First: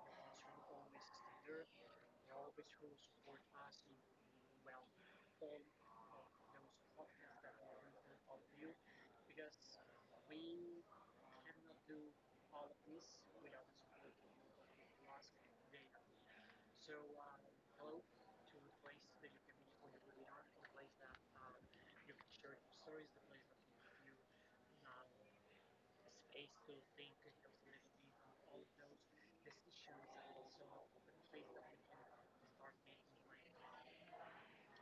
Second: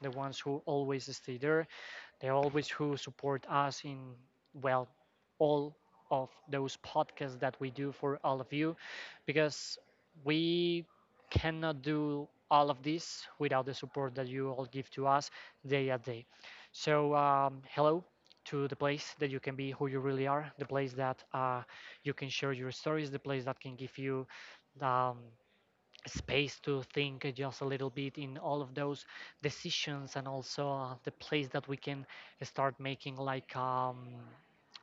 the ones who always stay there, the always who support us in, well, all of those podcasts that we do for all of you, because we cannot do all of this without the support that you all give to us day at day. So, hello to the place that you can be who you really are, the place that you can share your stories, the place that can give you um, space to think just a little bit in all of those decisions, and also the place that we can start making like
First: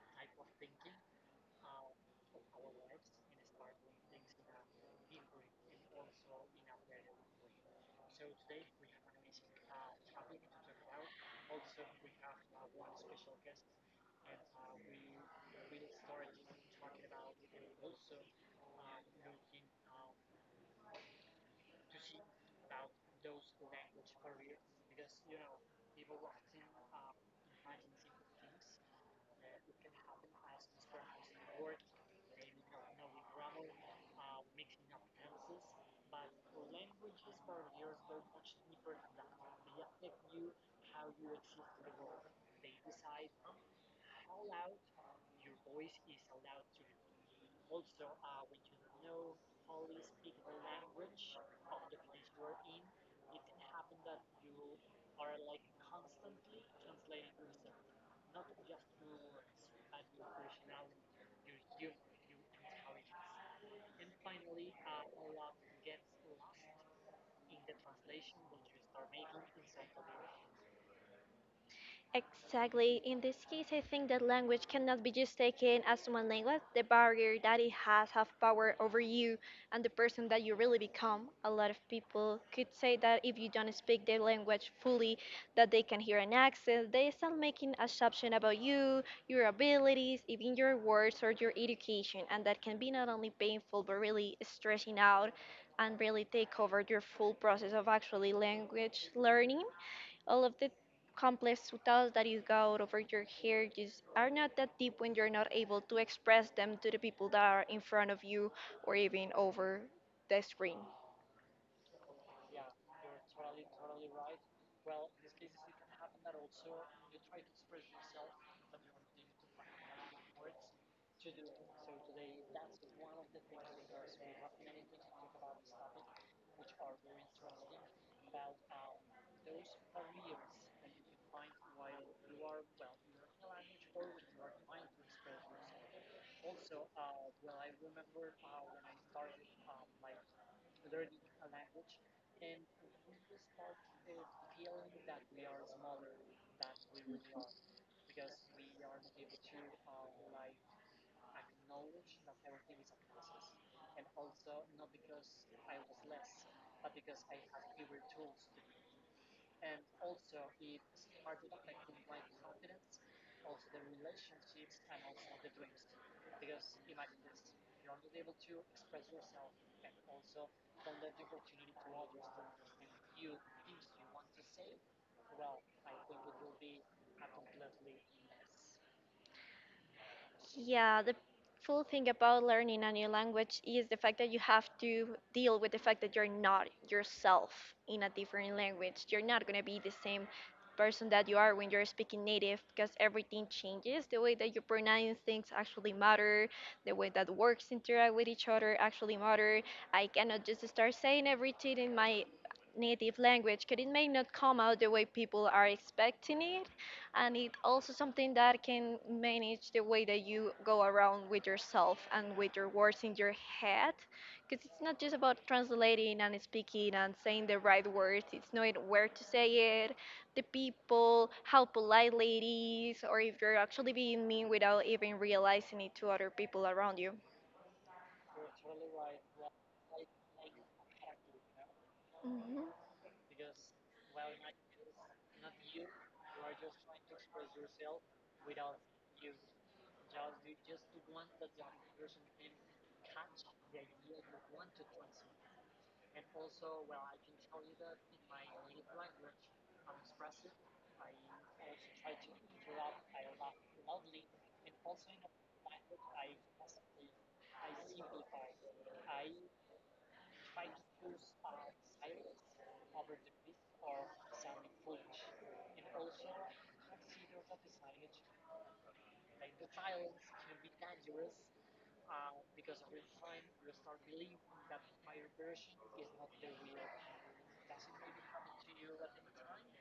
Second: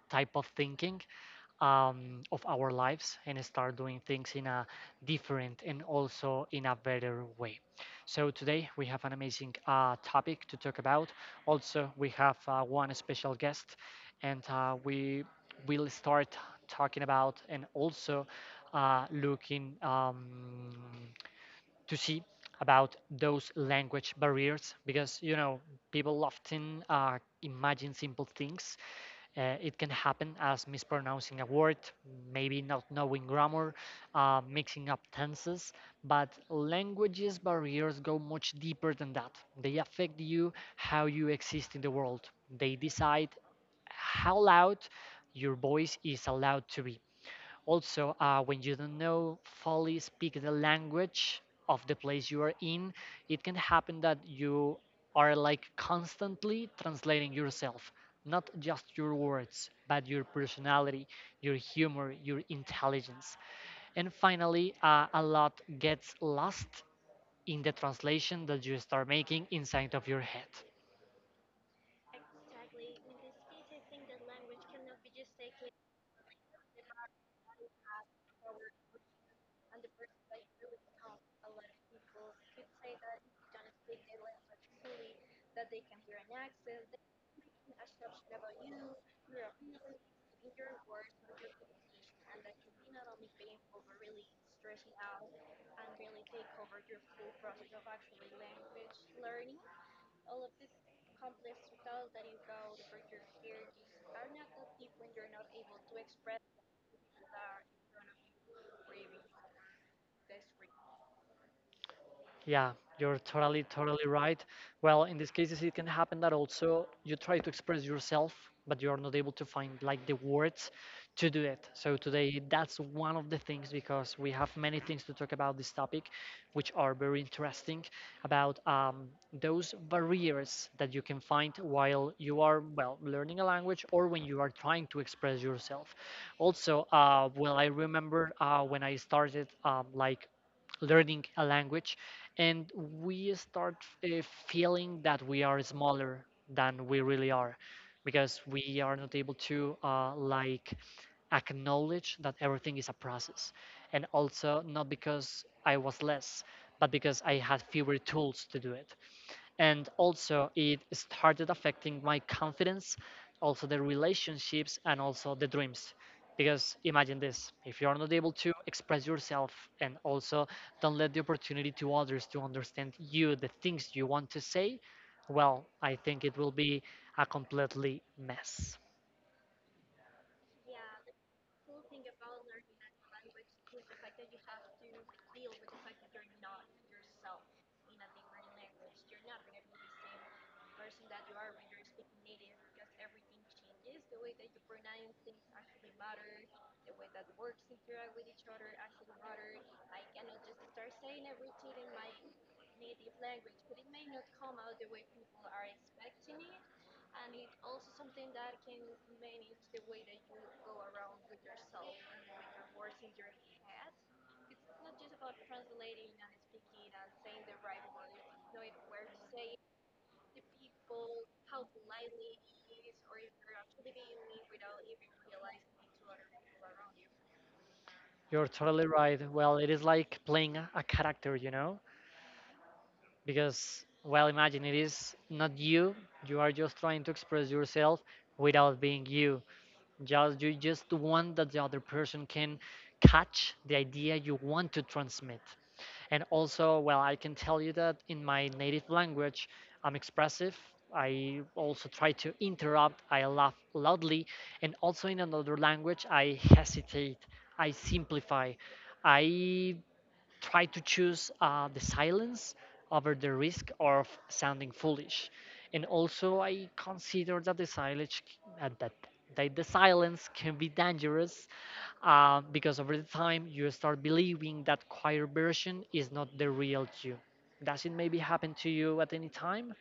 type of thinking of our lives and start doing things in a different and also in a better way. So today we have an amazing topic to talk about. Also, we have one special guest, and we will start talking about, and also looking to see about those language barriers, because you know people often imagine simple things. It can happen as mispronouncing a word, maybe not knowing grammar, mixing up tenses. But languages barriers go much deeper than that. They affect you how you exist in the world. They decide how loud your voice is allowed to be. Also, when you don't know fully speak the language of the place you are in, it can happen that you are like constantly translating yourself, not just your words, but your personality, your humor, your intelligence. And finally, a lot gets lost in the translation that you start making inside of your head. Exactly. In this case, I think that language cannot be just taken as one language. The barrier that it has have power over you and the person that you really become. A lot of people could say that if you don't speak the language fully, that they can hear an accent. They start making assumption about you, your abilities, even your words or your education, and that can be not only painful but really stressing out and really take over your full process of actually language learning. All of the complex thoughts that you got over your hair just are not that deep when you're not able to express them to the people that are in front of you or even over the screen. Yeah, you're totally right. Well, in these cases, it can happen that also you try to express yourself, but you're not able to find like the words to do it. So today, that's one of the things, because we have many things to talk about this topic, which are very interesting, about those barriers that you can find while you are, well, learning a language, or when you are trying to express yourself. Also, well, I remember when I started like learning a language, and we start uh, feeling that we are smaller than we really are, because we are not able to like acknowledge that everything is a process, and also not because I was less, but because I had fewer tools to do it. And also it started affecting my confidence, also the relationships, and also the dreams, because imagine this: if you're not able to express yourself, and also don't let the opportunity to others to understand you the things you want to say, well, I think it will be a completely mess. Yeah, the full thing about learning a new language is the fact that you have to deal with the fact that you're not yourself in a different language. You're not going to be the same person that you are when you're speaking native because everything changes. The way that you pronounce things actually matter. The way that words interact with each other actually matter. I cannot just start saying everything in my native language because it may not come out the way people are expecting it, and it also something that can manage the way that you go around with yourself and with your words in your head because it's not just about translating and speaking and saying the right words. It's knowing where to say it, the people, how politely it is, or if you're actually being mean without even realizing it to other people around you. You're totally right. Well, it is like playing a character, you know, Mhm. because, well, imagine it is not you. You are just trying to express yourself without being you. Just you just want that the other person can catch the idea you want to transmit. And also, well, I can tell you that in my native language, I'm expressive. I also try to interrupt. I laugh loudly. And also in another language, I hesitate. I simplify. I try to choose the silence over the risk of sounding foolish. And also, I consider that the silence, that the silence can be dangerous, because over the time you start believing that choir version is not the real you. Does it maybe happen to you at any time?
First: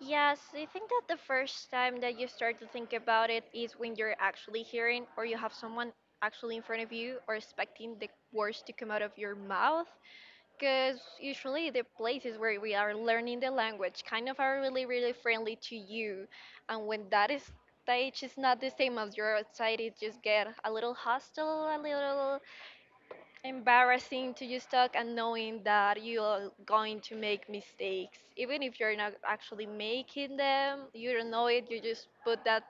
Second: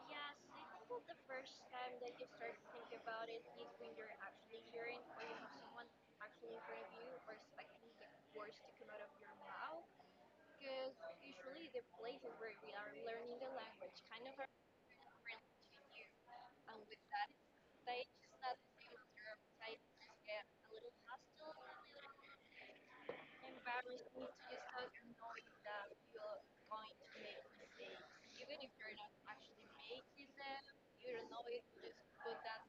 Yes, I think that the first time that you start to think about it is when you're actually hearing or you have someone actually in front of you or expecting the words to come out of your mouth. Because usually the places where we are learning the language kind of are really, really friendly to you. And when that is stage is not the same as you're outside, it just get a little hostile, a little embarrassing to just talk and knowing that you're going to make mistakes even if you're not actually making them. You don't know it, you just put that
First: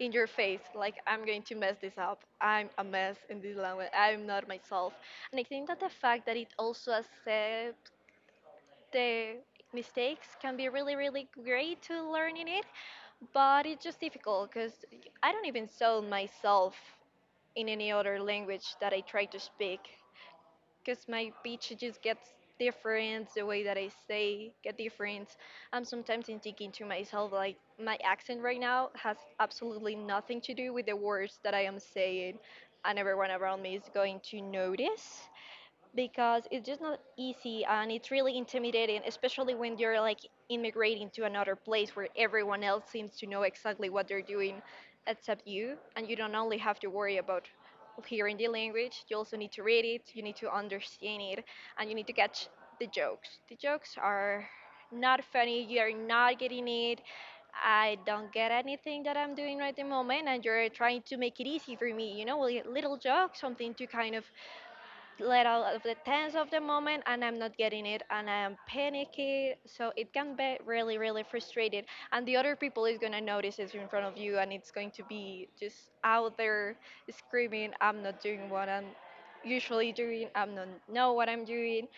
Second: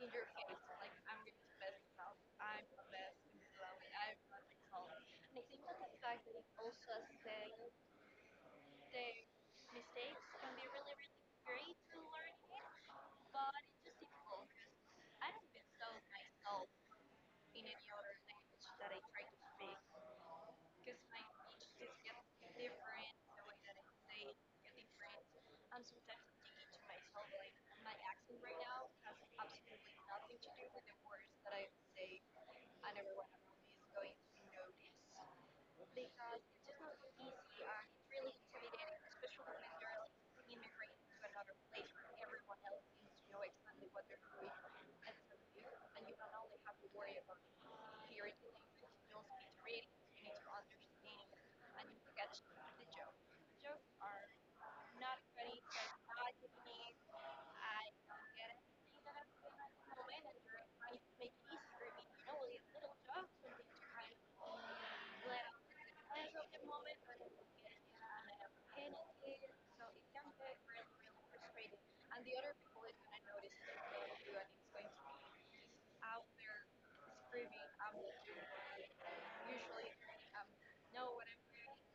in your face like, I'm going to mess this up. I'm a mess in this language. I'm not myself. And I think that the fact that it also accepts the mistakes can be really, really great to learning it, but it's just difficult because I don't even sell myself in any other language that I try to speak because my pitch just gets different, the way that I say get different. I'm sometimes thinking to myself like, my accent right now has absolutely nothing to do with the words that I am saying, and everyone around me is going to notice because it's just not easy, and it's really intimidating, especially when you're like immigrating to another place where everyone else seems to know exactly what they're doing except you. And you don't only have to worry about hearing the language, you also need to read it, you need to understand it, and you need to catch the jokes. The jokes are not funny, you're not getting it. I don't get anything that I'm doing right at the moment, and you're trying to make it easy for me, with little joke, something to kind of let out of the tense of the moment, and I'm not getting it, and I'm panicky. So it can be really, really frustrated. And the other people is gonna notice, it's in front of you, and it's going to be just out there screaming, I'm not doing what I'm usually doing, I'm not know what I'm doing.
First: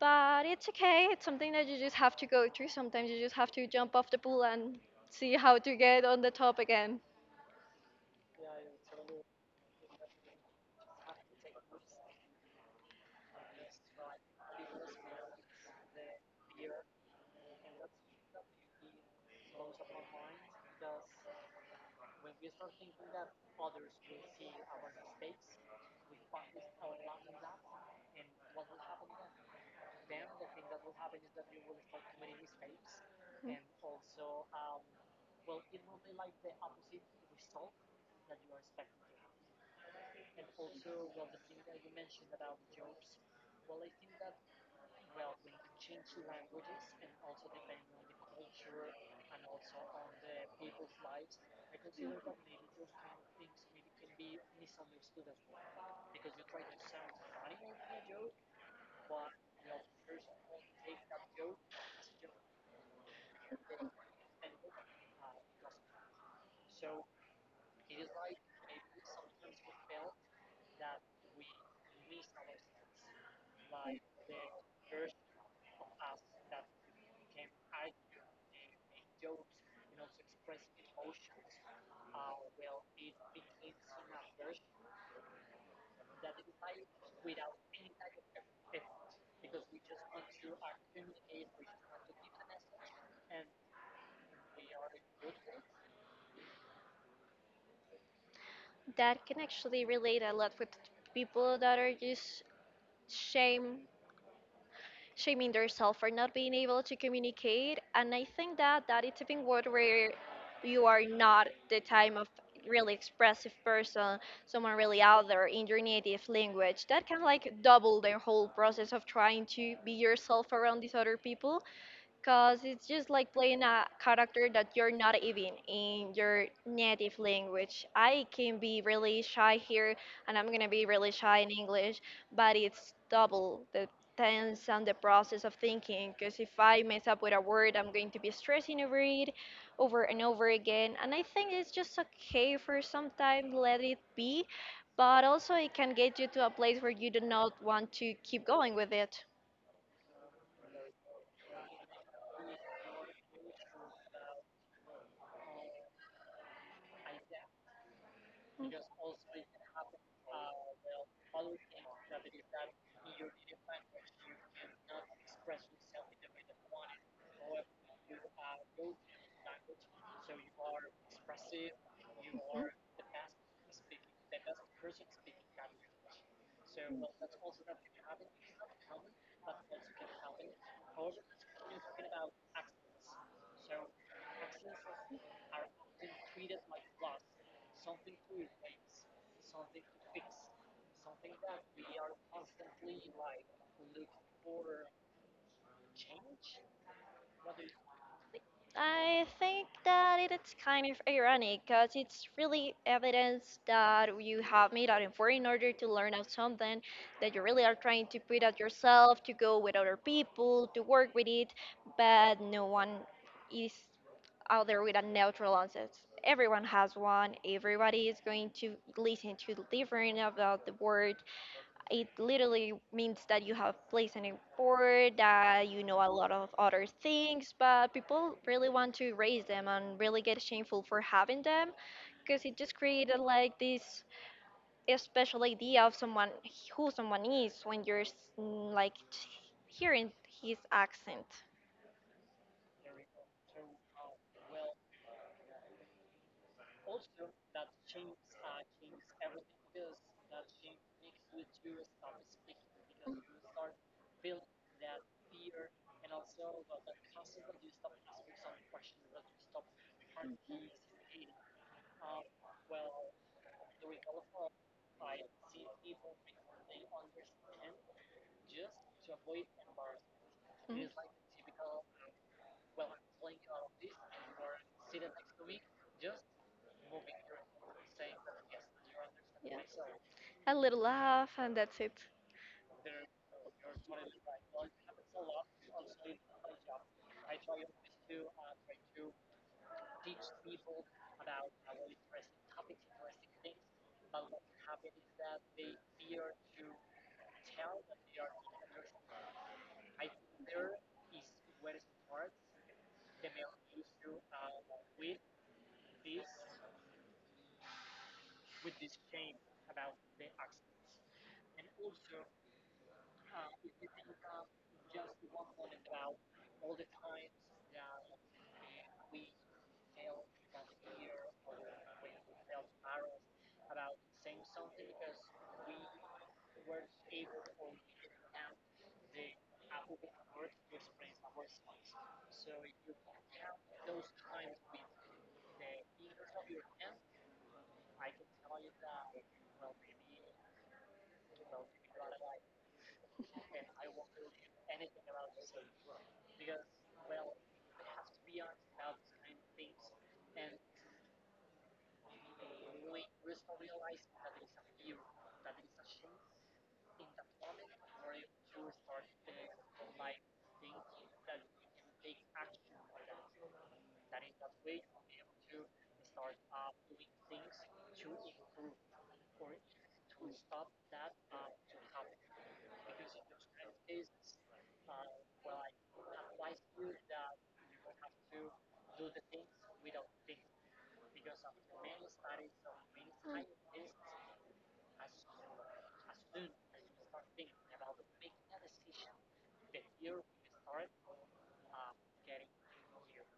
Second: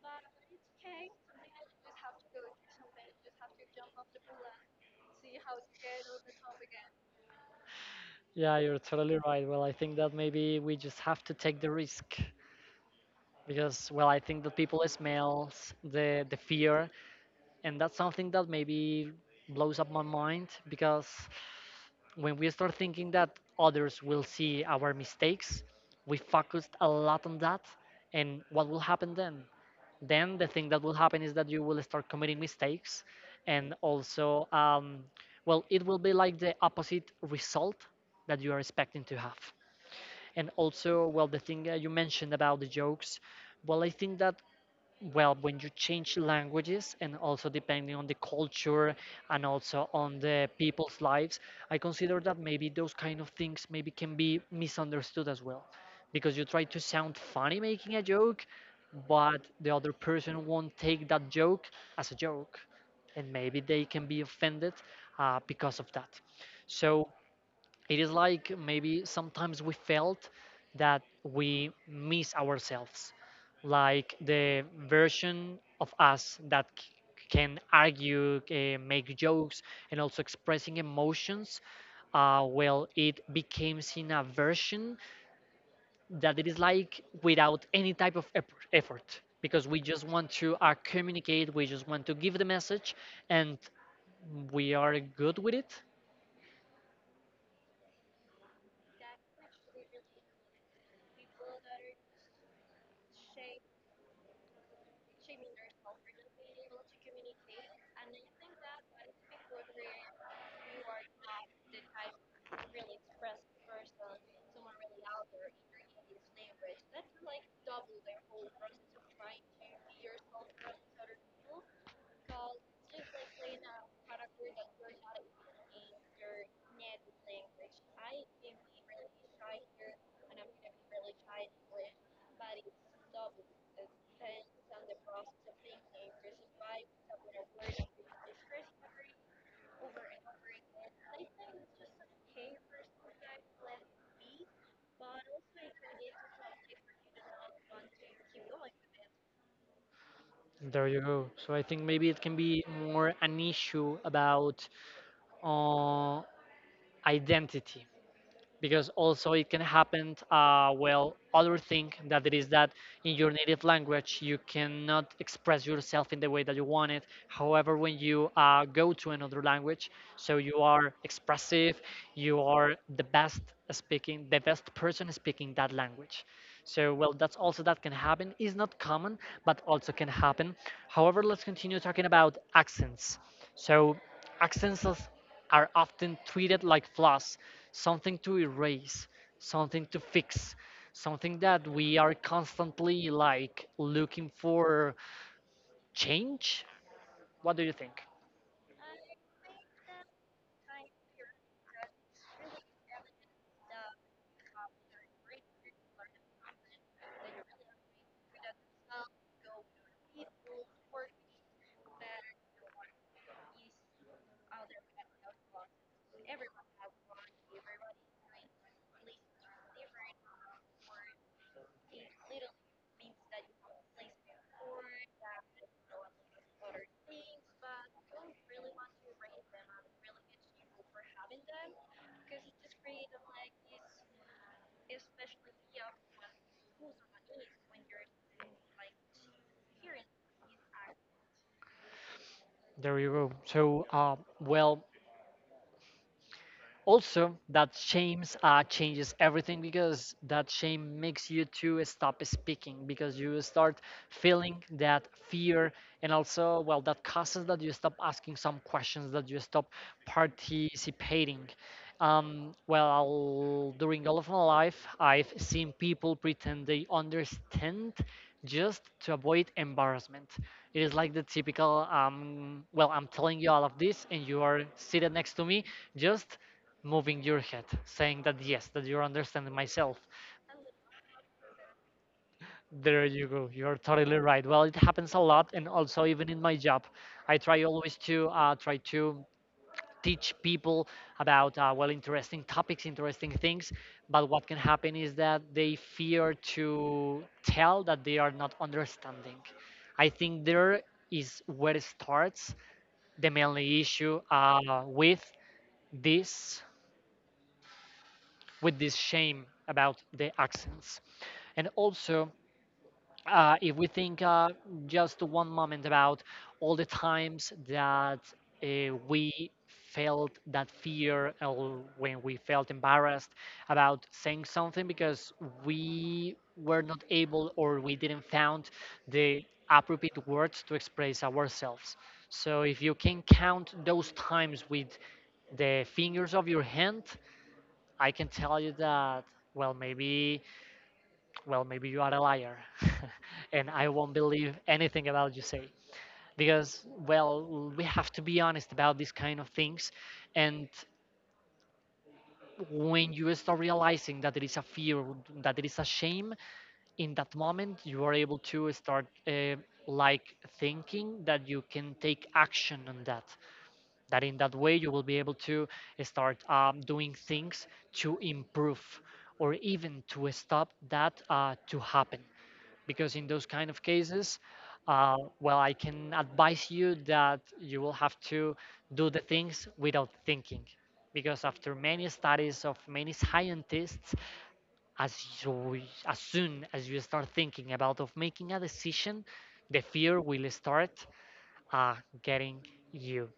But it's okay, it's something that you just have to go through. Sometimes you just have to jump off the pool and see how to get on the top again. Yeah, you're totally right. Well, I think that maybe we just have to take the risk, because, well, I think that people smells the fear, and that's something that maybe blows up my mind, because when we start thinking that others will see our mistakes, we focused a lot on that. And what will happen then? Then the thing that will happen is that you will start committing mistakes, and also well, it will be like the opposite result that you are expecting to have. And also, well, the thing you mentioned about the jokes, well, I think that, well, when you change languages, and also depending on the culture and also on the people's lives, I consider that maybe those kind of things maybe can be misunderstood as well, because you try to sound funny making a joke, but the other person won't take that joke as a joke, and maybe they can be offended because of that. So it is like maybe sometimes we felt that we miss ourselves, like the version of us that can argue, make jokes, and also expressing emotions, well, it becomes in a version that it is like without any type of effort, because we just want to communicate, we just want to give the message, and we are good with it. That can actually relate a lot with people that are just shame shaming themselves for not being able to communicate. And I think that it's a thing word where you are not the type of really expressive person, someone really out there in your native language. That can like double the whole process of trying to be yourself around these other people because it's just like playing a character that you're not even in your native language. I can be really shy here, and I'm gonna be really shy in English, but it's double the tense and the process of thinking. Because if I mess up with a word, I'm going to be stressing over it over and over again. And I think it's just okay for some time, let it be, but also it can get you to a place where you do not want to keep going with it. There you go. So I think maybe it can be more an issue about uh, identity, because also it can happen, well, other thing that it is that in your native language you cannot express yourself in the way that you want it. However, when you go to another language, so you are expressive, you are the best speaking, the best person speaking that language. So, well, that's also that can happen, is not common, but also can happen. However, let's continue talking about accents. So, accents are often treated like flaws, something to erase, something to fix, something that we are constantly like looking for change. What do you think? I think that it's kind of ironic because it's really evidence that you have made an effort in order to learn out something that you really are trying to put out yourself, to go with other people, to work with it, but no one is out there with a neutral answer. Everyone has one. Everybody is going to listen to different about the word. It literally means that you have placed an effort, that you know a lot of other things, but people really want to erase them and really get shameful for having them because it just created like this special idea of someone who someone is when you're like hearing his accent. There you go. So, well, also that shame changes everything, because that shame makes you to stop speaking, because you start feeling that fear. And also, well, that causes that you stop asking some questions, that you stop participating. Um, well, during all of my life, I've seen people pretend they understand just to avoid embarrassment. It Mhm. is like the typical, well, I'm telling you all of this, and you are seated next to me, just moving your head, saying that yes, that you're understanding Yeah. myself. A little laugh and that's it. There you go. You're totally right. Well, it happens a lot, and also even in my job, I try always to try to teach people about well, interesting topics, interesting things. But what can happen is that they fear to tell that they are not understanding. I think there is where it starts, the mainly issue with this, with this shame about the accents. And also, if we think just one moment about all the times that we felt that fear, or when we felt embarrassed about saying something because we were not able, or we didn't found the appropriate words to express ourselves, so if you can count those times with the fingers of your hand, I can tell you that, well, maybe, well, maybe you are a liar, and I won't believe anything about you say. Because, well, we have to be honest about these kind of things. And when you start realizing that there is a fear, that there is a shame, in that moment, you are able to start like thinking that you can take action on that, that in that way you will be able to start doing things to improve, or even to stop that to happen. Because in those kind of cases, well, I can advise you that you will have to do the things without thinking, because after many studies of many Um, scientists, as you, as soon as you start thinking about of making a decision, the fear will start uh, getting you.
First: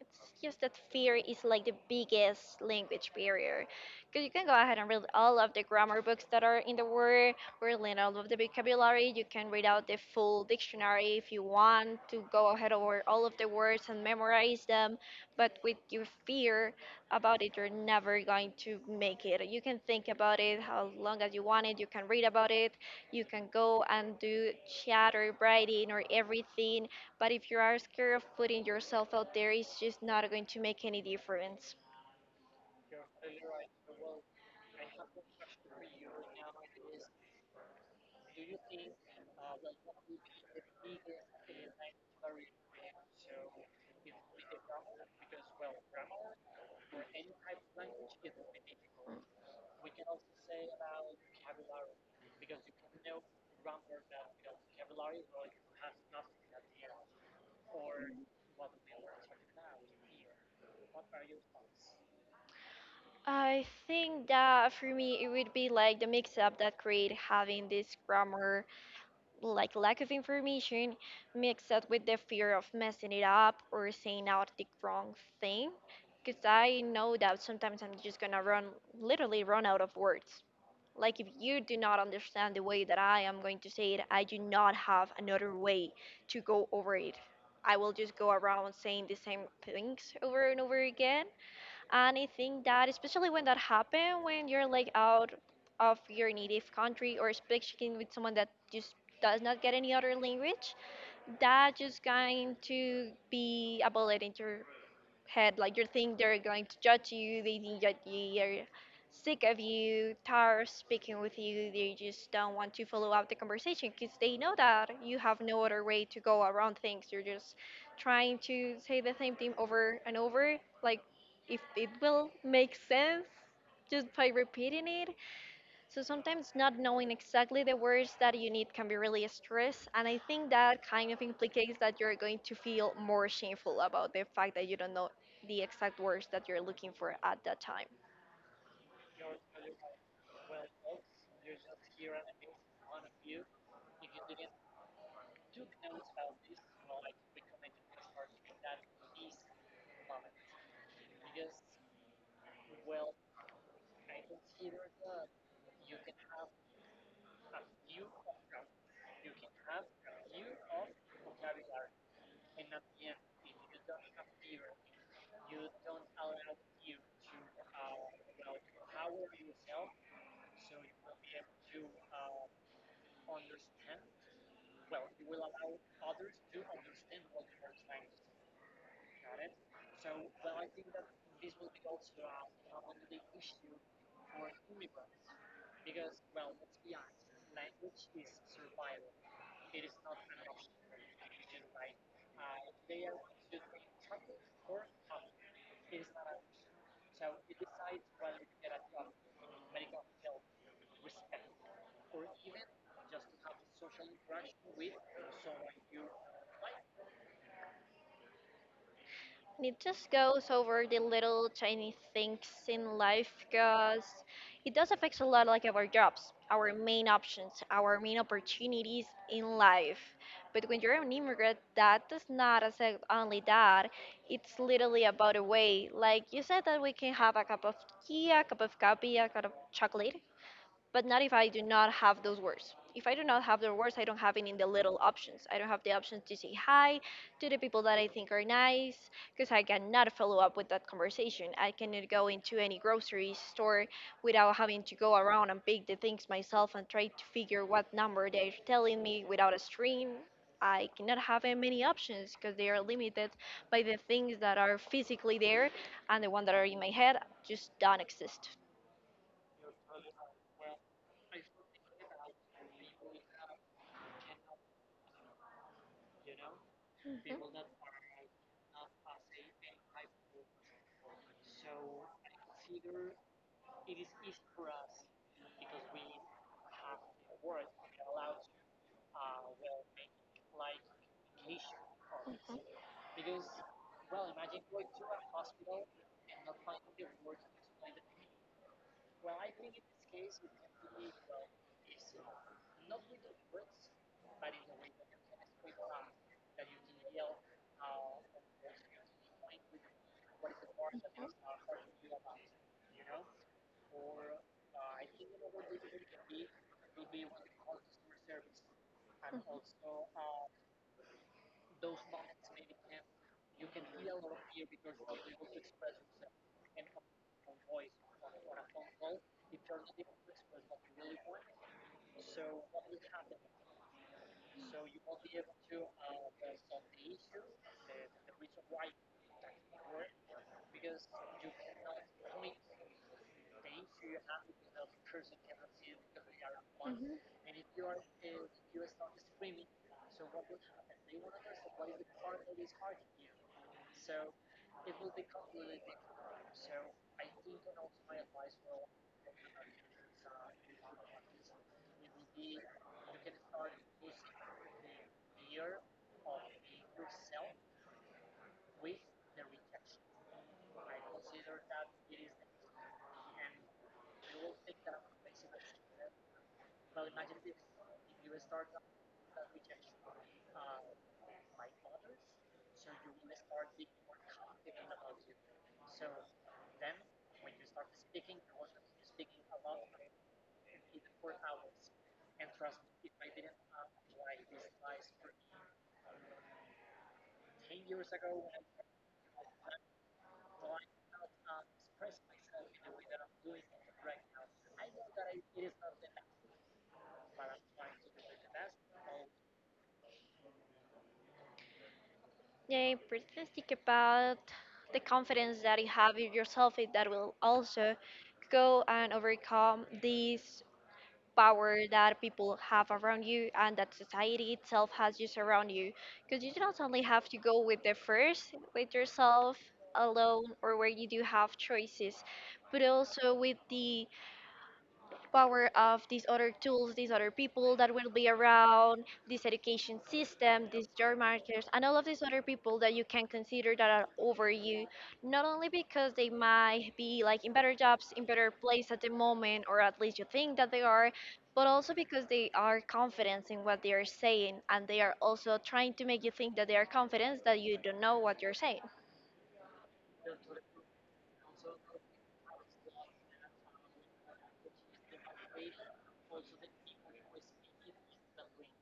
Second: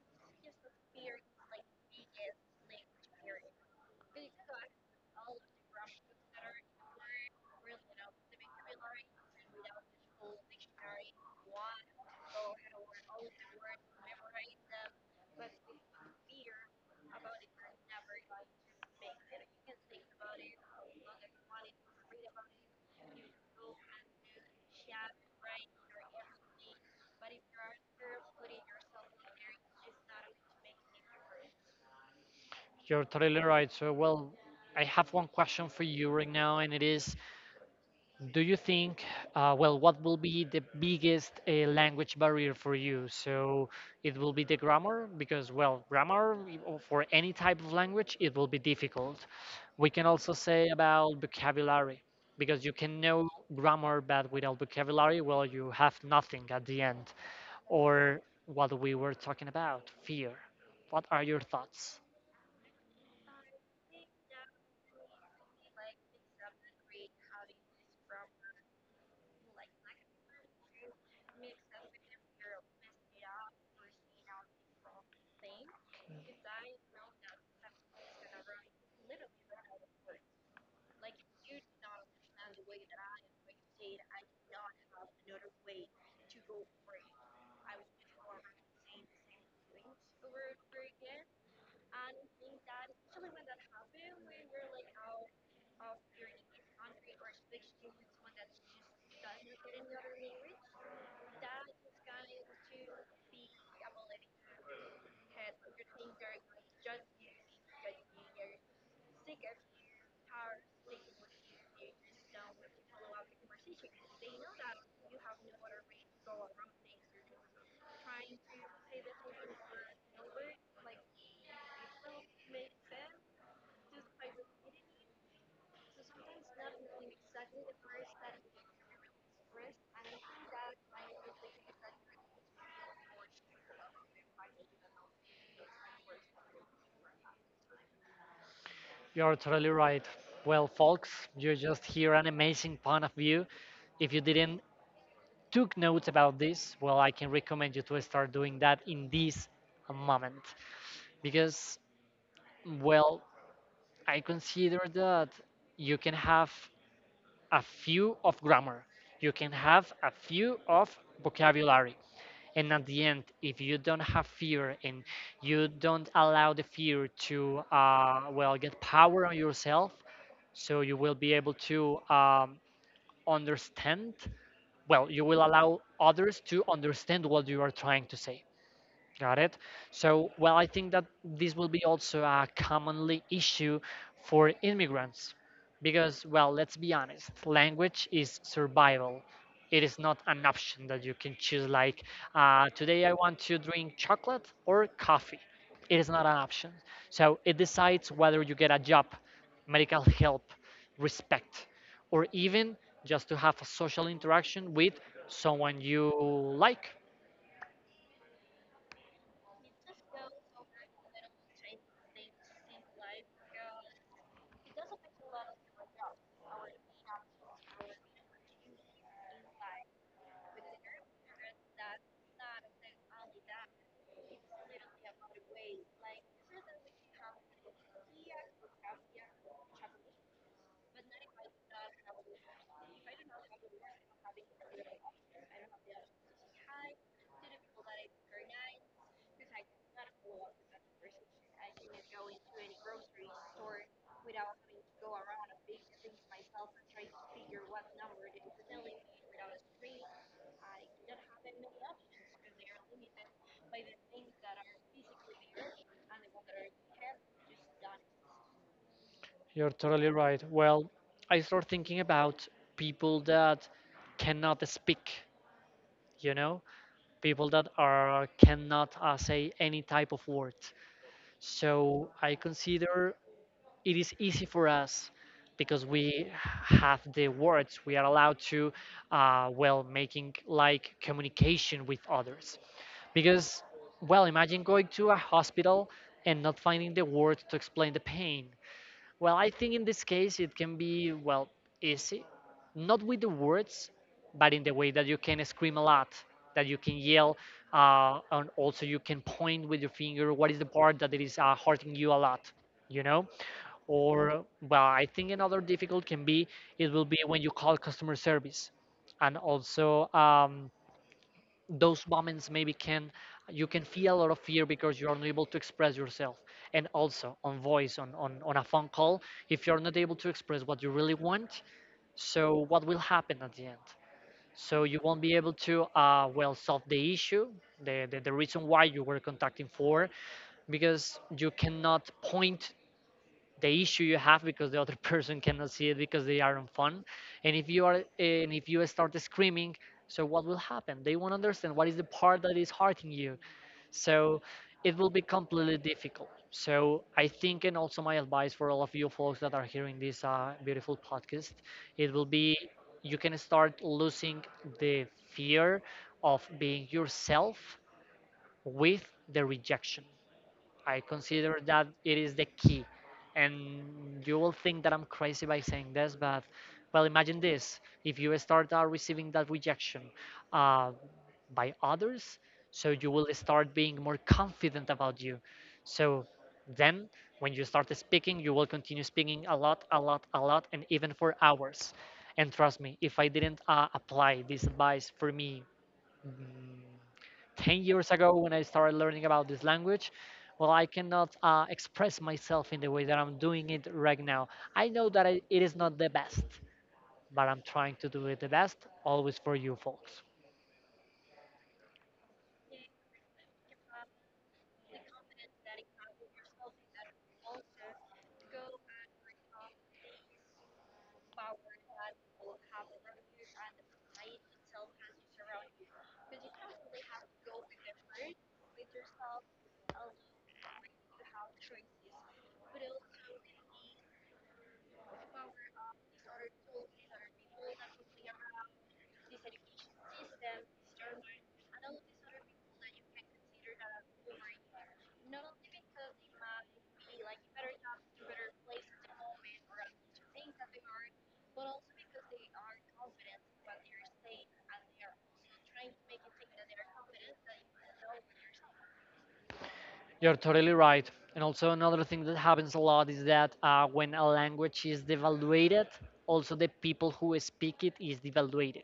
It's just that fear is like the biggest language barrier. Because you can go ahead and read all of the grammar books that are in the world, or learn all of the vocabulary. You can read out the full dictionary if you want to go ahead over all of the words and memorize them. But with your fear about it, you're never going to make it. You can think about it how long as you want it. You can read about it. You can go and do chatter writing or everything. But if you are scared of putting yourself out there, it's just not going to make any difference. You're totally right. So, well, I have one question for you right now, and it is: Do you think, well, what will be the biggest language barrier for you? So, it will be the grammar, because, well, grammar or for any type of language, it will be difficult. We can also say about vocabulary, because you can know grammar, but without vocabulary, well, you have nothing at the end. Or what we were talking about, fear. What are your thoughts? I think that for me, it would be like the mix up that create having this grammar, like lack of information, mixed up with the fear of messing it up or saying out the wrong thing. Because I know that sometimes I'm just gonna run, literally run out of words. Like, if you do not understand the way that I am going to say it, I do not have another way to go over it. I will just go around saying the same things over and over again. And I think that, especially when that happens, when you're like out of your native country or speaking with someone that just does not get any other language, that just going to be a bullet into head. Like you think they're going to judge you. They think that you're sick of you, tired of speaking with you. They just don't want to follow up the conversation because they know that you have no other way to go around things. You're just trying to say the same thing over and over. Like if it will make sense just by repeating it. So sometimes not knowing exactly the words that you need can be really stress, and I think that kind of implicates that you're going to feel more shameful about the fact that you don't know the exact words that you're looking for at that time. You're totally right. Well, folks, you just hear an amazing point of view. If you didn't took notes about this, well, I can recommend you to start doing that in this moment, because, well, I consider that you can have a few of grammar, you can have a few of vocabulary, and at the end, if you don't have fear, and you don't allow the fear to well, get power on yourself, so you will be able to understand, well, you will allow others to understand what you are trying to say. Got it. So, well, I think that this will be also a commonly issue for immigrants, because, well, let's be honest, language is survival. It is not an option that you can choose, like, today I want to drink chocolate or coffee. It is not an option. So, it decides whether you get a job, medical help, respect, or even just to have a social interaction with someone you like. And it just goes over the little tiny things in life because it does affect a lot like our jobs, our main options, our main opportunities in life. But when you're an immigrant, that does not affect only that. It's literally about a way. Like you said that we can have a cup of tea, a cup of coffee, a cup of chocolate, but not if I do not have those words. If I do not have the words, I don't have any in the little options. I don't have the options to say hi to the people that I think are nice because I cannot follow up with that conversation. I cannot go into any grocery store without having to go around and pick the things myself and try to figure what number they're telling me without a screen. I cannot have many options because they are limited by the things that are physically there and the ones that are in my head just don't exist. You're totally right. Well, I start thinking about people that cannot speak, you know, Mhm. people that are cannot say any type of word. So I consider it is easy for us because we have the words. We are allowed to, well, making like communication with others. Mhm. Because, well, imagine going to a hospital and not finding the word to explain the pain. Well, I think in this case it can be, well, easy. Not with the words, but in the way that you can scream a lot, that you can yell, and also you can point with your finger what is the part that it is hurting you a lot, you know? Or, well, I think another difficult can be it will be when you call customer service. And also, those moments maybe can you can feel a lot of fear because you're unable to express yourself, and also on voice on a phone call, if you're not able to express what you really want, so what will happen at the end, so you won't be able to well, solve the issue, the reason why you were contacting for, because you cannot point the issue you have because the other person cannot see it because they are on phone. Mhm. And if you are, and if you start screaming, so what will happen, they won't understand what is the part that is hurting you. So it will be completely difficult. So I think, and also my advice for all of you folks that are hearing this beautiful podcast, it will be you can start losing the fear of being yourself with the rejection. I consider that it is the key. And you will think that I'm crazy by saying this, but well, imagine this: if you start receiving that rejection uh, by others, so you will start being more confident about you. So then, when you start speaking, you will continue speaking a lot, a lot, a lot, and even for hours. And trust me, if I didn't apply this advice for me mm, 10 years ago when I started learning about this language, well, I cannot express myself in the way that I'm doing it right now. I know that it is not the best, but I'm trying to do it the best, always for you folks. Yeah, pretty much think about the confidence that you have in yourself and that will also go and overcome this power that people have around you and that society itself has just around you. Because you do not only have to go with the first, with yourself alone or where you do have choices, but also with the power of these other tools, these other people that will be around, this education system, these job markets, and all of these other people that you can consider that are over you, not only because they might be like in better jobs, in better place at the moment, or at least you think that they are, but also because they are confident in what they are saying, and they are also trying to make you think that they are confident that you don't know what you're saying. You're totally right. And also, another thing that happens a lot is that when a language is devaluated, also the people who speak it is devaluated,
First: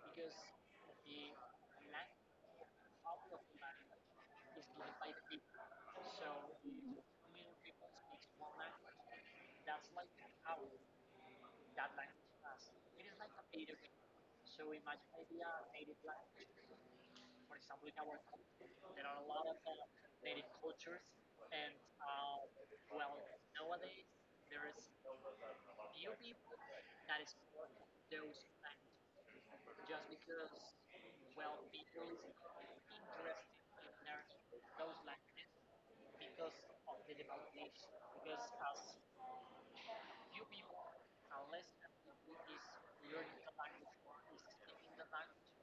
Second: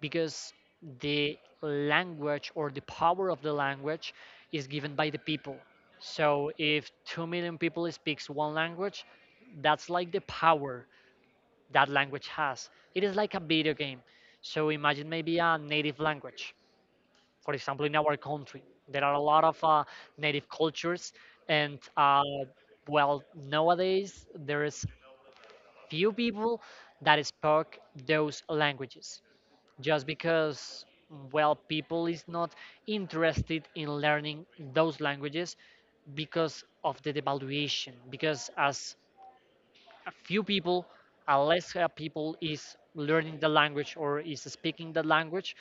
because the language or the power of the language is given by the people. So if 2 million people speaks one language, that's like the power that language has. It is like a video game. So imagine maybe a native language. For example, in our country, there are a lot of native cultures, and well, nowadays there's few people that spoke those languages just because, well, people is not interested in learning those languages because of the devaluation, because as few people, unless people is learning the language or is speaking the language,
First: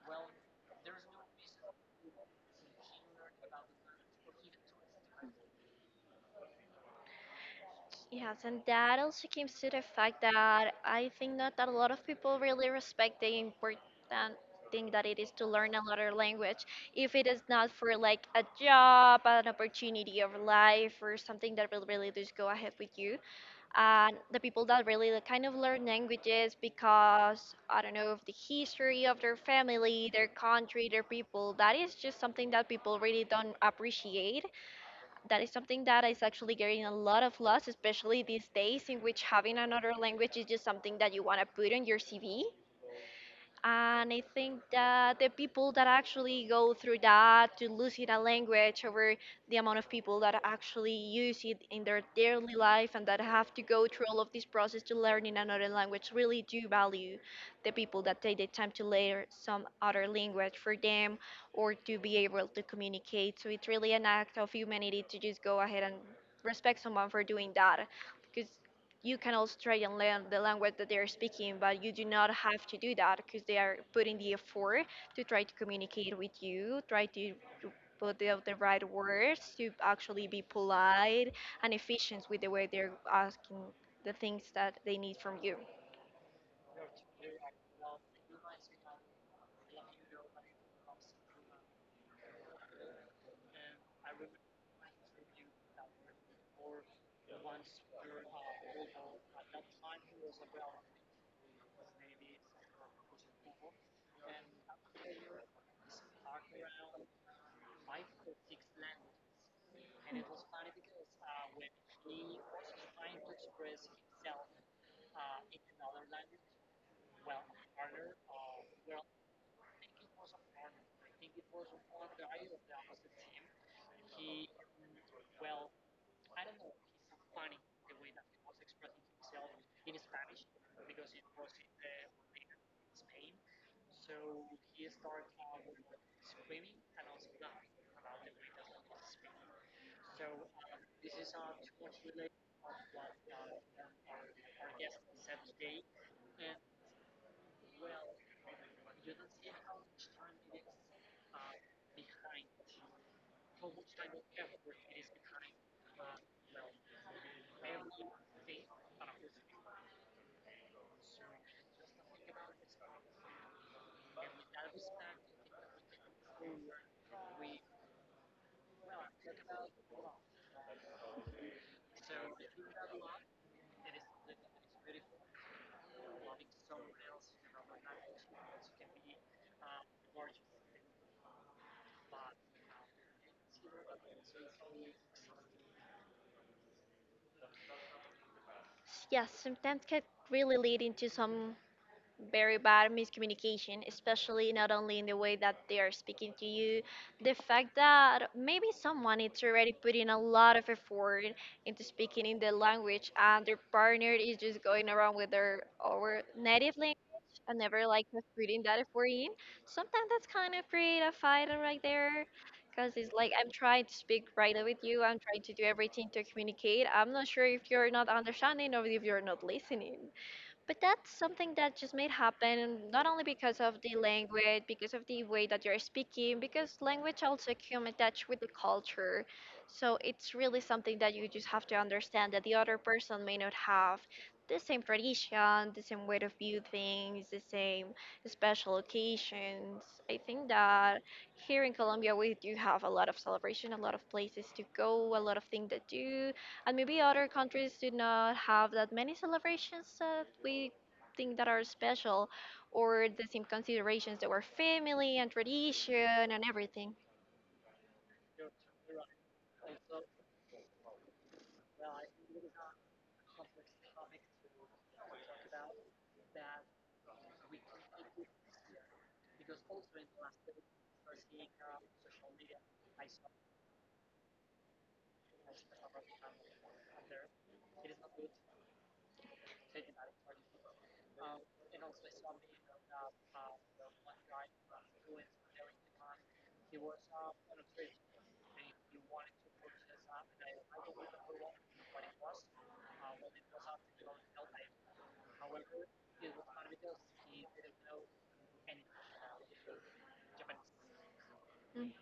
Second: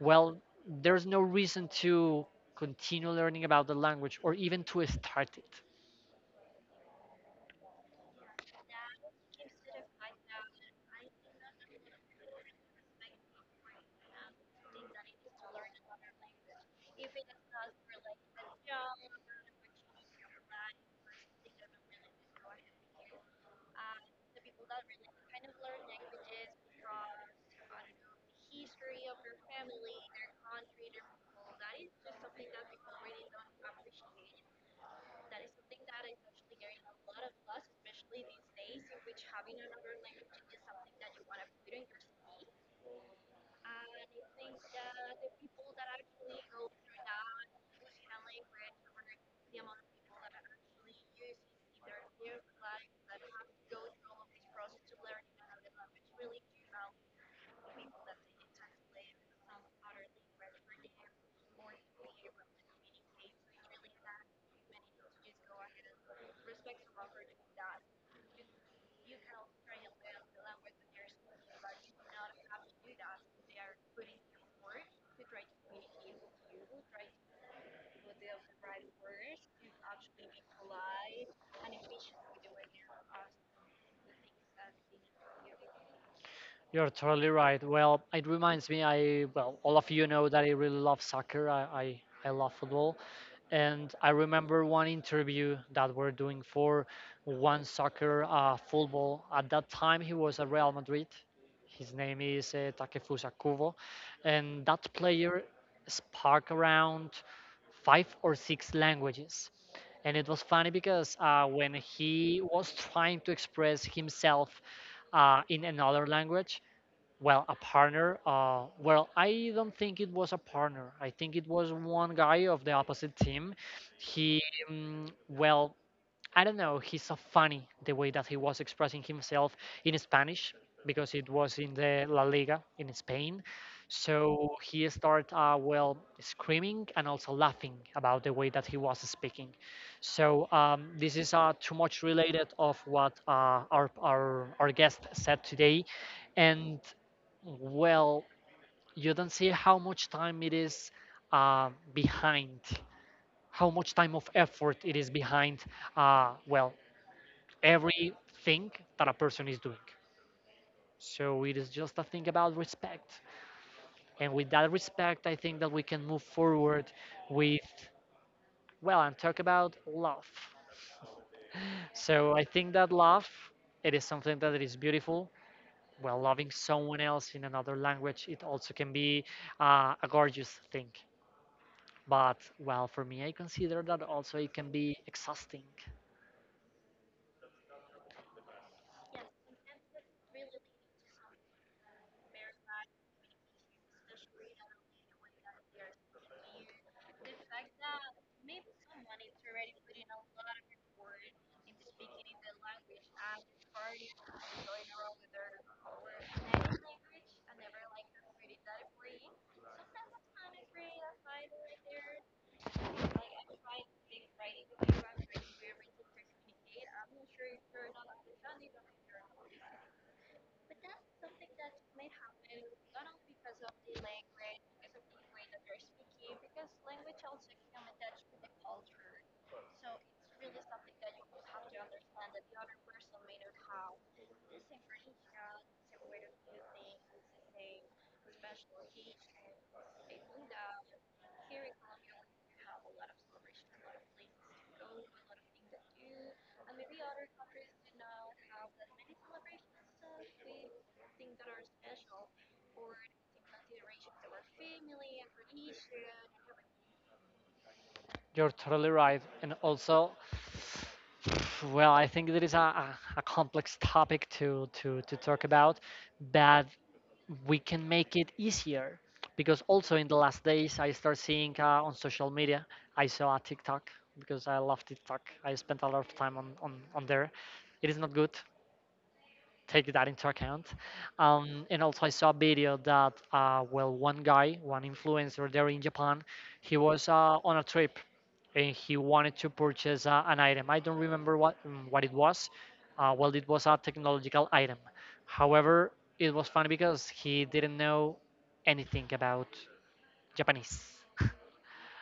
well, there's no reason to continue learning about the language or even to start it. Yes, and that also comes to the fact that I think that a lot of people really respect the important thing that it is to learn another language. If it is not for like a job, an opportunity of life, or something that will really just go ahead with you, and the people that really like, kind of learn languages because I don't know, of the history of their family, their country, their people, that is just something that people really don't appreciate, that is something that is actually getting a lot of loss, especially these days in which having another language is just something that you want to put on your CV. And I think that the people that actually go through that, to losing a language over the amount of people that actually use it in their daily life, and that have to go through all of this process to learning another language, really do value the people that take the time to learn some other language for them or to be able to communicate. So it's really an act of humanity to just go ahead and respect someone for doing that, because you can also try and learn the language that they're speaking, but you do not have to do that because they are putting the effort to try to communicate with you, try to put out the right words, to actually be polite and efficient with the way they're asking the things that they need from you. You're totally right. Well, it reminds me. I Well, all of you know that I really love soccer. I love football, and I remember one interview that we're doing for one soccer football. At that time, he was at Real Madrid. His name is Takefusa Kubo, and that player spoke around five or six languages. And it was funny because when he was trying to express himself in another language, well, a partner. Well, I don't think it was a partner. I think it was one guy of the opposite team. He, well, I don't know, he's so funny the way that he was expressing himself in Spanish because it was in the La Liga in Spain. So he started, well, screaming and also laughing about the way that he was speaking. So this is too much related of what our guest said today. And well, you don't see how much time it is behind, how much time of effort it is behind, well, everything that a person is doing. So it is just a thing about respect. And with that respect, I think that we can move forward with, well, and talk about love. So I think that love, it is something that it is beautiful. Well, loving someone else in another language, it also can be a gorgeous thing. But, well, for me, I consider that also it can be exhausting. Yes, sometimes can really lead into some very bad miscommunication, especially not only in the way that they are speaking to you, the fact that maybe someone is already putting a lot of effort into speaking in the language and their partner is just going around with their our native language and never like was putting that effort in. Sometimes that's kind of create a fight right there. Because it's like, I'm trying to speak right with you, I'm trying to do everything to communicate. I'm not sure if you're not understanding or if you're not listening. But that's something that just may happen, not only because of the language, because of the way that you're speaking, because language also can attach with the culture. So it's really something that you just have to understand, that the other person may not have the same tradition, the same way to view things, the same special occasions. I think that here in Colombia we do have a lot of celebration, a lot of places to go, a lot of things to do, and maybe other countries do not have that many celebrations that we think that are special, or the same considerations that were family and tradition and everything. You're totally right. And also, well, I think that is a complex topic to talk about, but we can make it easier because also in the last days I start seeing on social media, I saw a TikTok because I love TikTok. I spent a lot of time on there. It is not good, take that into account. And also, I saw a video that, well, one guy, one influencer there in Japan, he was on a trip and he wanted to purchase an item. I don't remember what it was. Well, it was a technological item. However, it was funny because he didn't know anything about Japanese. Mm.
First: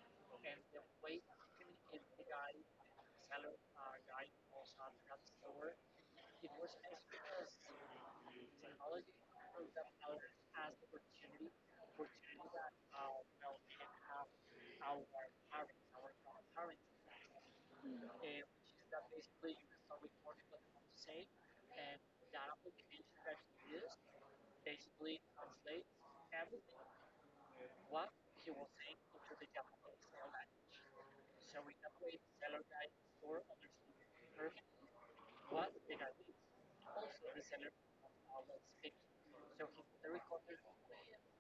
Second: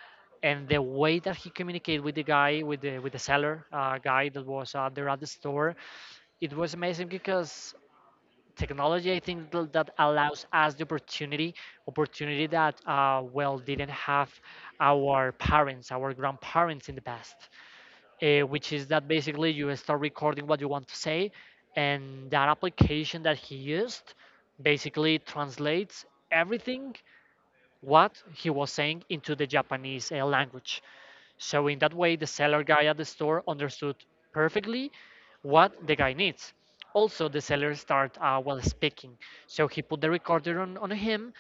And the way that he communicated with the guy, with the seller guy that was there at the store, it was amazing because technology, I think, that allows us the opportunity that well didn't have our parents, our grandparents in the past, which is that basically you start recording what you want to say, and that application that he used basically translates everything what he was saying into the Japanese language. So in that way, the seller guy at the store understood perfectly what the guy needs. Also, the seller started well, speaking. So he put the recorder on him,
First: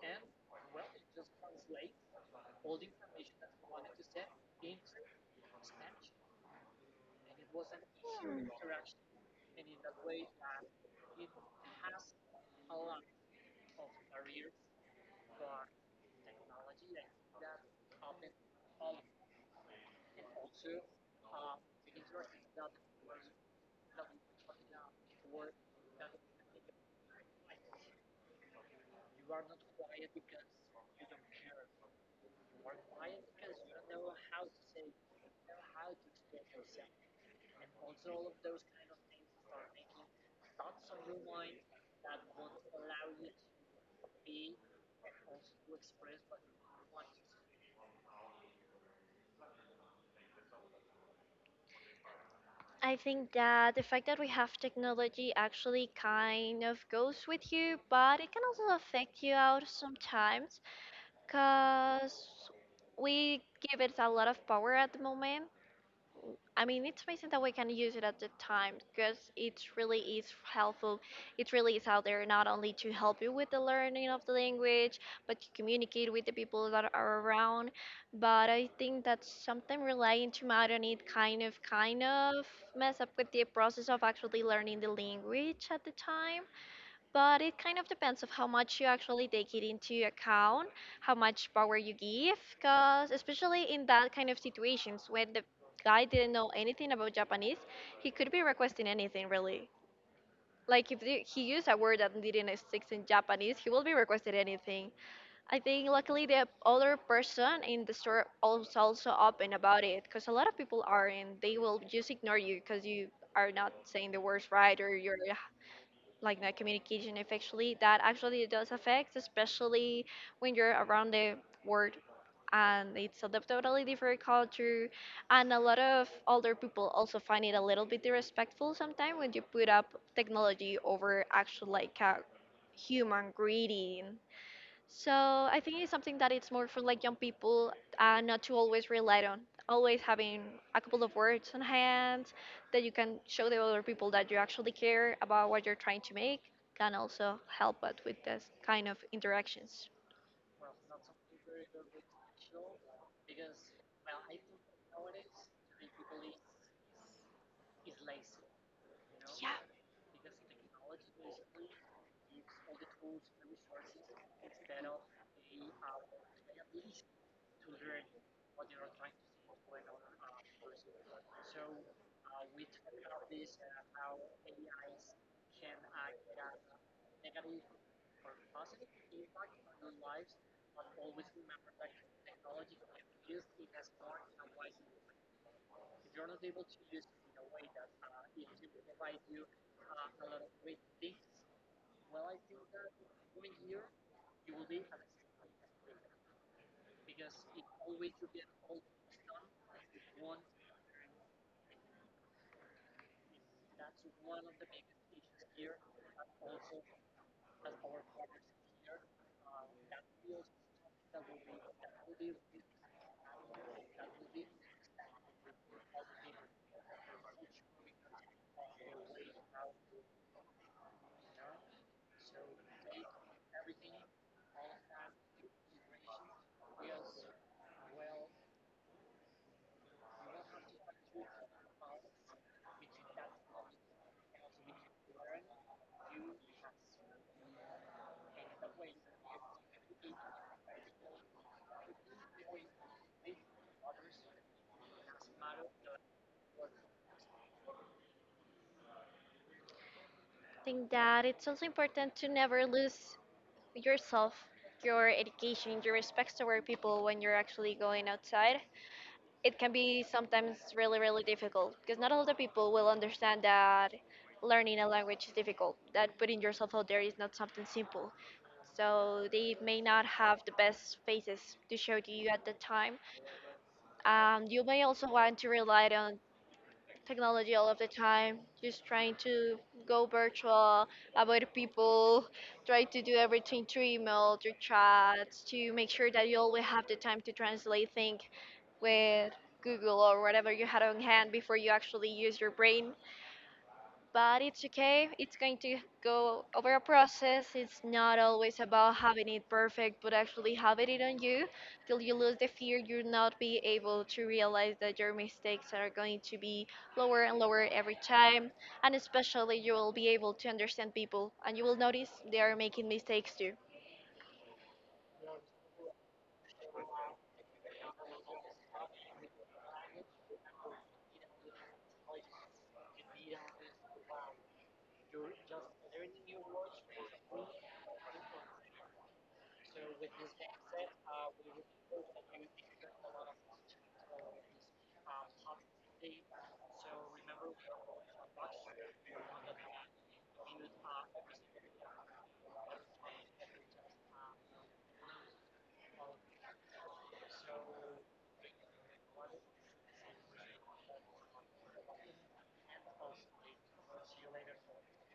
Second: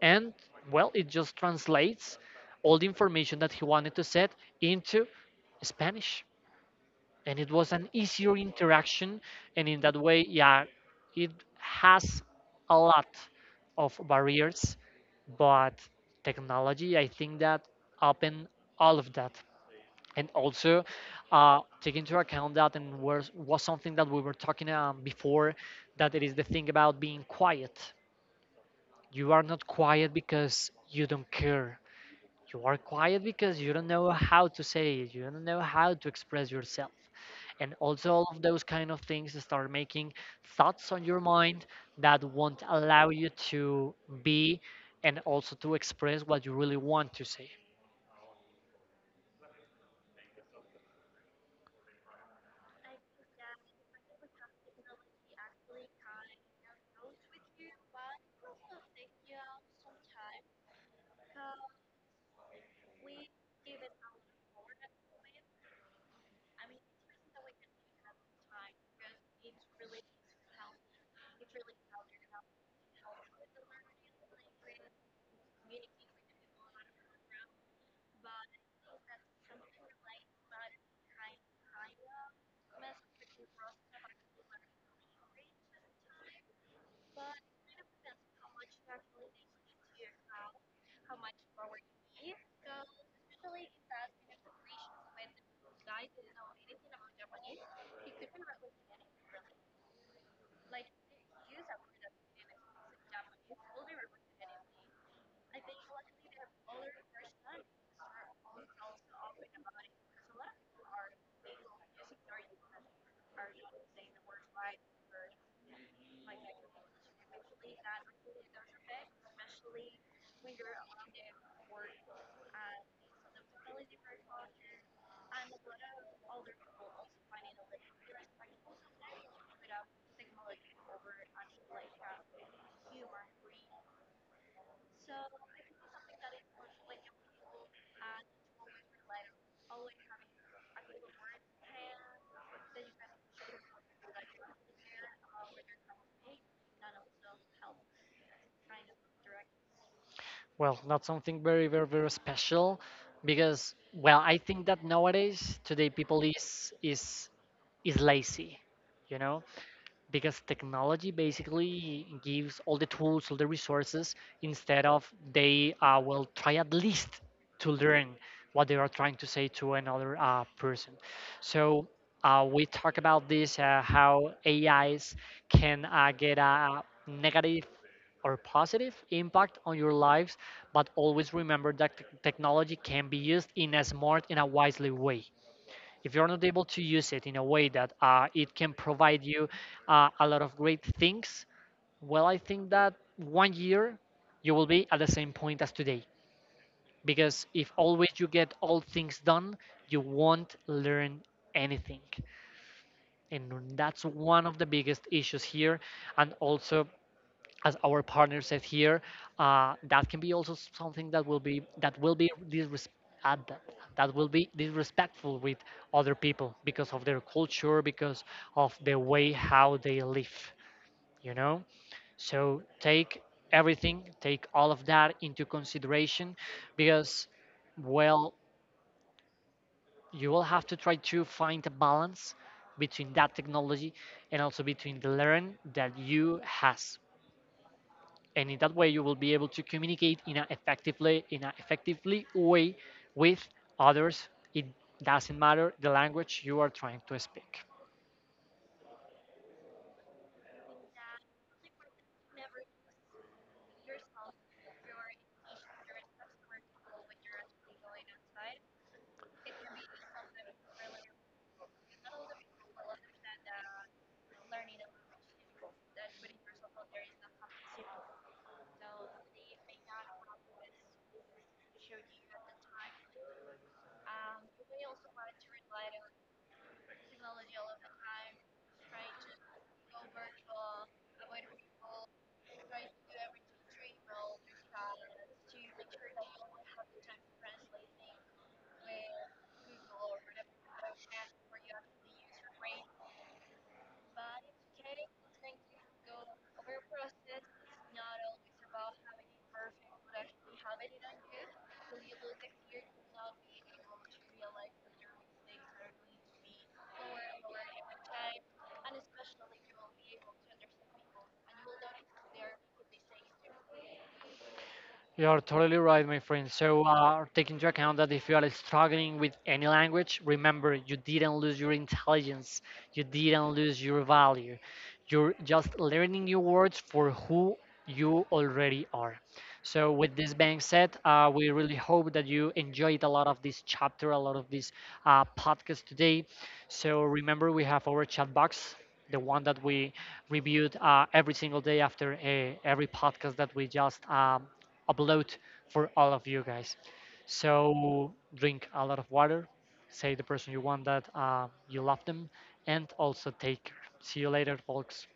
and well, it just translates all the information that he wanted to set into Spanish. And it was an easier interaction. And in that way, yeah, it has a lot of barriers, but technology, I think that opened all of that. And also, take into account that, and was something that we were talking before, that it is the thing about being quiet. You are not quiet because you don't care, you are quiet because you don't know how to say it, you don't know how to express yourself. And also all of those kind of things start making thoughts on your mind that won't allow you to be and also to express what you really want to say. I think that the fact that we have technology actually kind of goes with you, but it can also affect you out sometimes, because we give it a lot of power at the moment. I mean, it's amazing that we can use it at the time because it really is helpful. It really is out there, not only to help you with the learning of the language, but to communicate with the people that are around. But I think that sometimes relying too much on it kind of mess up with the process of actually learning the language at the time, but it kind of depends of how much you actually take it into account, how much power you give, because especially in that kind of situations, when the guy didn't know anything about Japanese, he could be requesting anything really. Like if he used a word that didn't exist in Japanese, he will be requesting anything. I think luckily the other person in the store was also open about it, because a lot of people are, and they will just ignore you because you are not saying the words right, or you like that communication effectively, that actually does affect, especially when you're around the world and it's a totally different culture. And a lot of older people also find it a little bit disrespectful sometimes when you put up technology over actual like a human greeting. So I think it's something that it's more for like young people, not to always rely on. Always having a couple of words on hand that you can show the other people that you actually care about what you're trying to make, can also help out with this kind of interactions. Well, not something very, very, very special, because, well, I think that nowadays today people is lazy, you know Yeah, I because technology basically gives all the tools, all the resources, instead of they will try at least to learn what they are trying to say to another person. So we talk about this, how AIs can get a negative or positive impact on your lives, but always remember that technology can be used in a smart and a wisely way. If you're not able to use it in a way that it can provide you a lot of great things, well, I think that one year you will be at the same point as today. Because if always you get all things done, you won't learn anything. And that's one of the biggest issues here. And also, as our partner said here, that can be also something that will be uh, that that will be disrespectful with other people because of their culture, because of the way how they live. You know, so take everything, take all of that into consideration, because, well, you will have to try to find a balance between that technology and also between the learn that you has. And in that way you will be able to communicate in an effectively way with others. It doesn't matter the language you are trying to speak. think that it's also important to never lose yourself, your education, your respect toward people when you're actually going outside. It can be sometimes really, really difficult, because not all the people will understand that learning a language is difficult, that putting yourself out there is not something simple. So they may not have the best faces to show to you at the time. You may also want to rely on technology all of the time, just trying to go virtual, avoid people, try to do everything through email, through chats, to make sure that you always have the time to translate things with Google or whatever you had on hand before you actually use your brain. But it's okay. It's going to go over a process. It's not always about having it perfect, but actually having it on you till you lose the fear. You'll not be able to realize that your mistakes are going to be lower and lower every time, and especially you will be able to understand people, and you will notice they are making mistakes too. You're totally right, my friend. So, take into account that if you are struggling with any language, remember you didn't lose your intelligence, you didn't lose your value. You're just learning new words for who you already are. So, with this being said, we really hope that you enjoyed a lot of this chapter, a lot of this podcast today. So, remember we have our chat box. The one that we reviewed every single day after every podcast that we just upload for all of you guys. So drink a lot of water, say the person you want that you love them, and also take care. See you later, folks.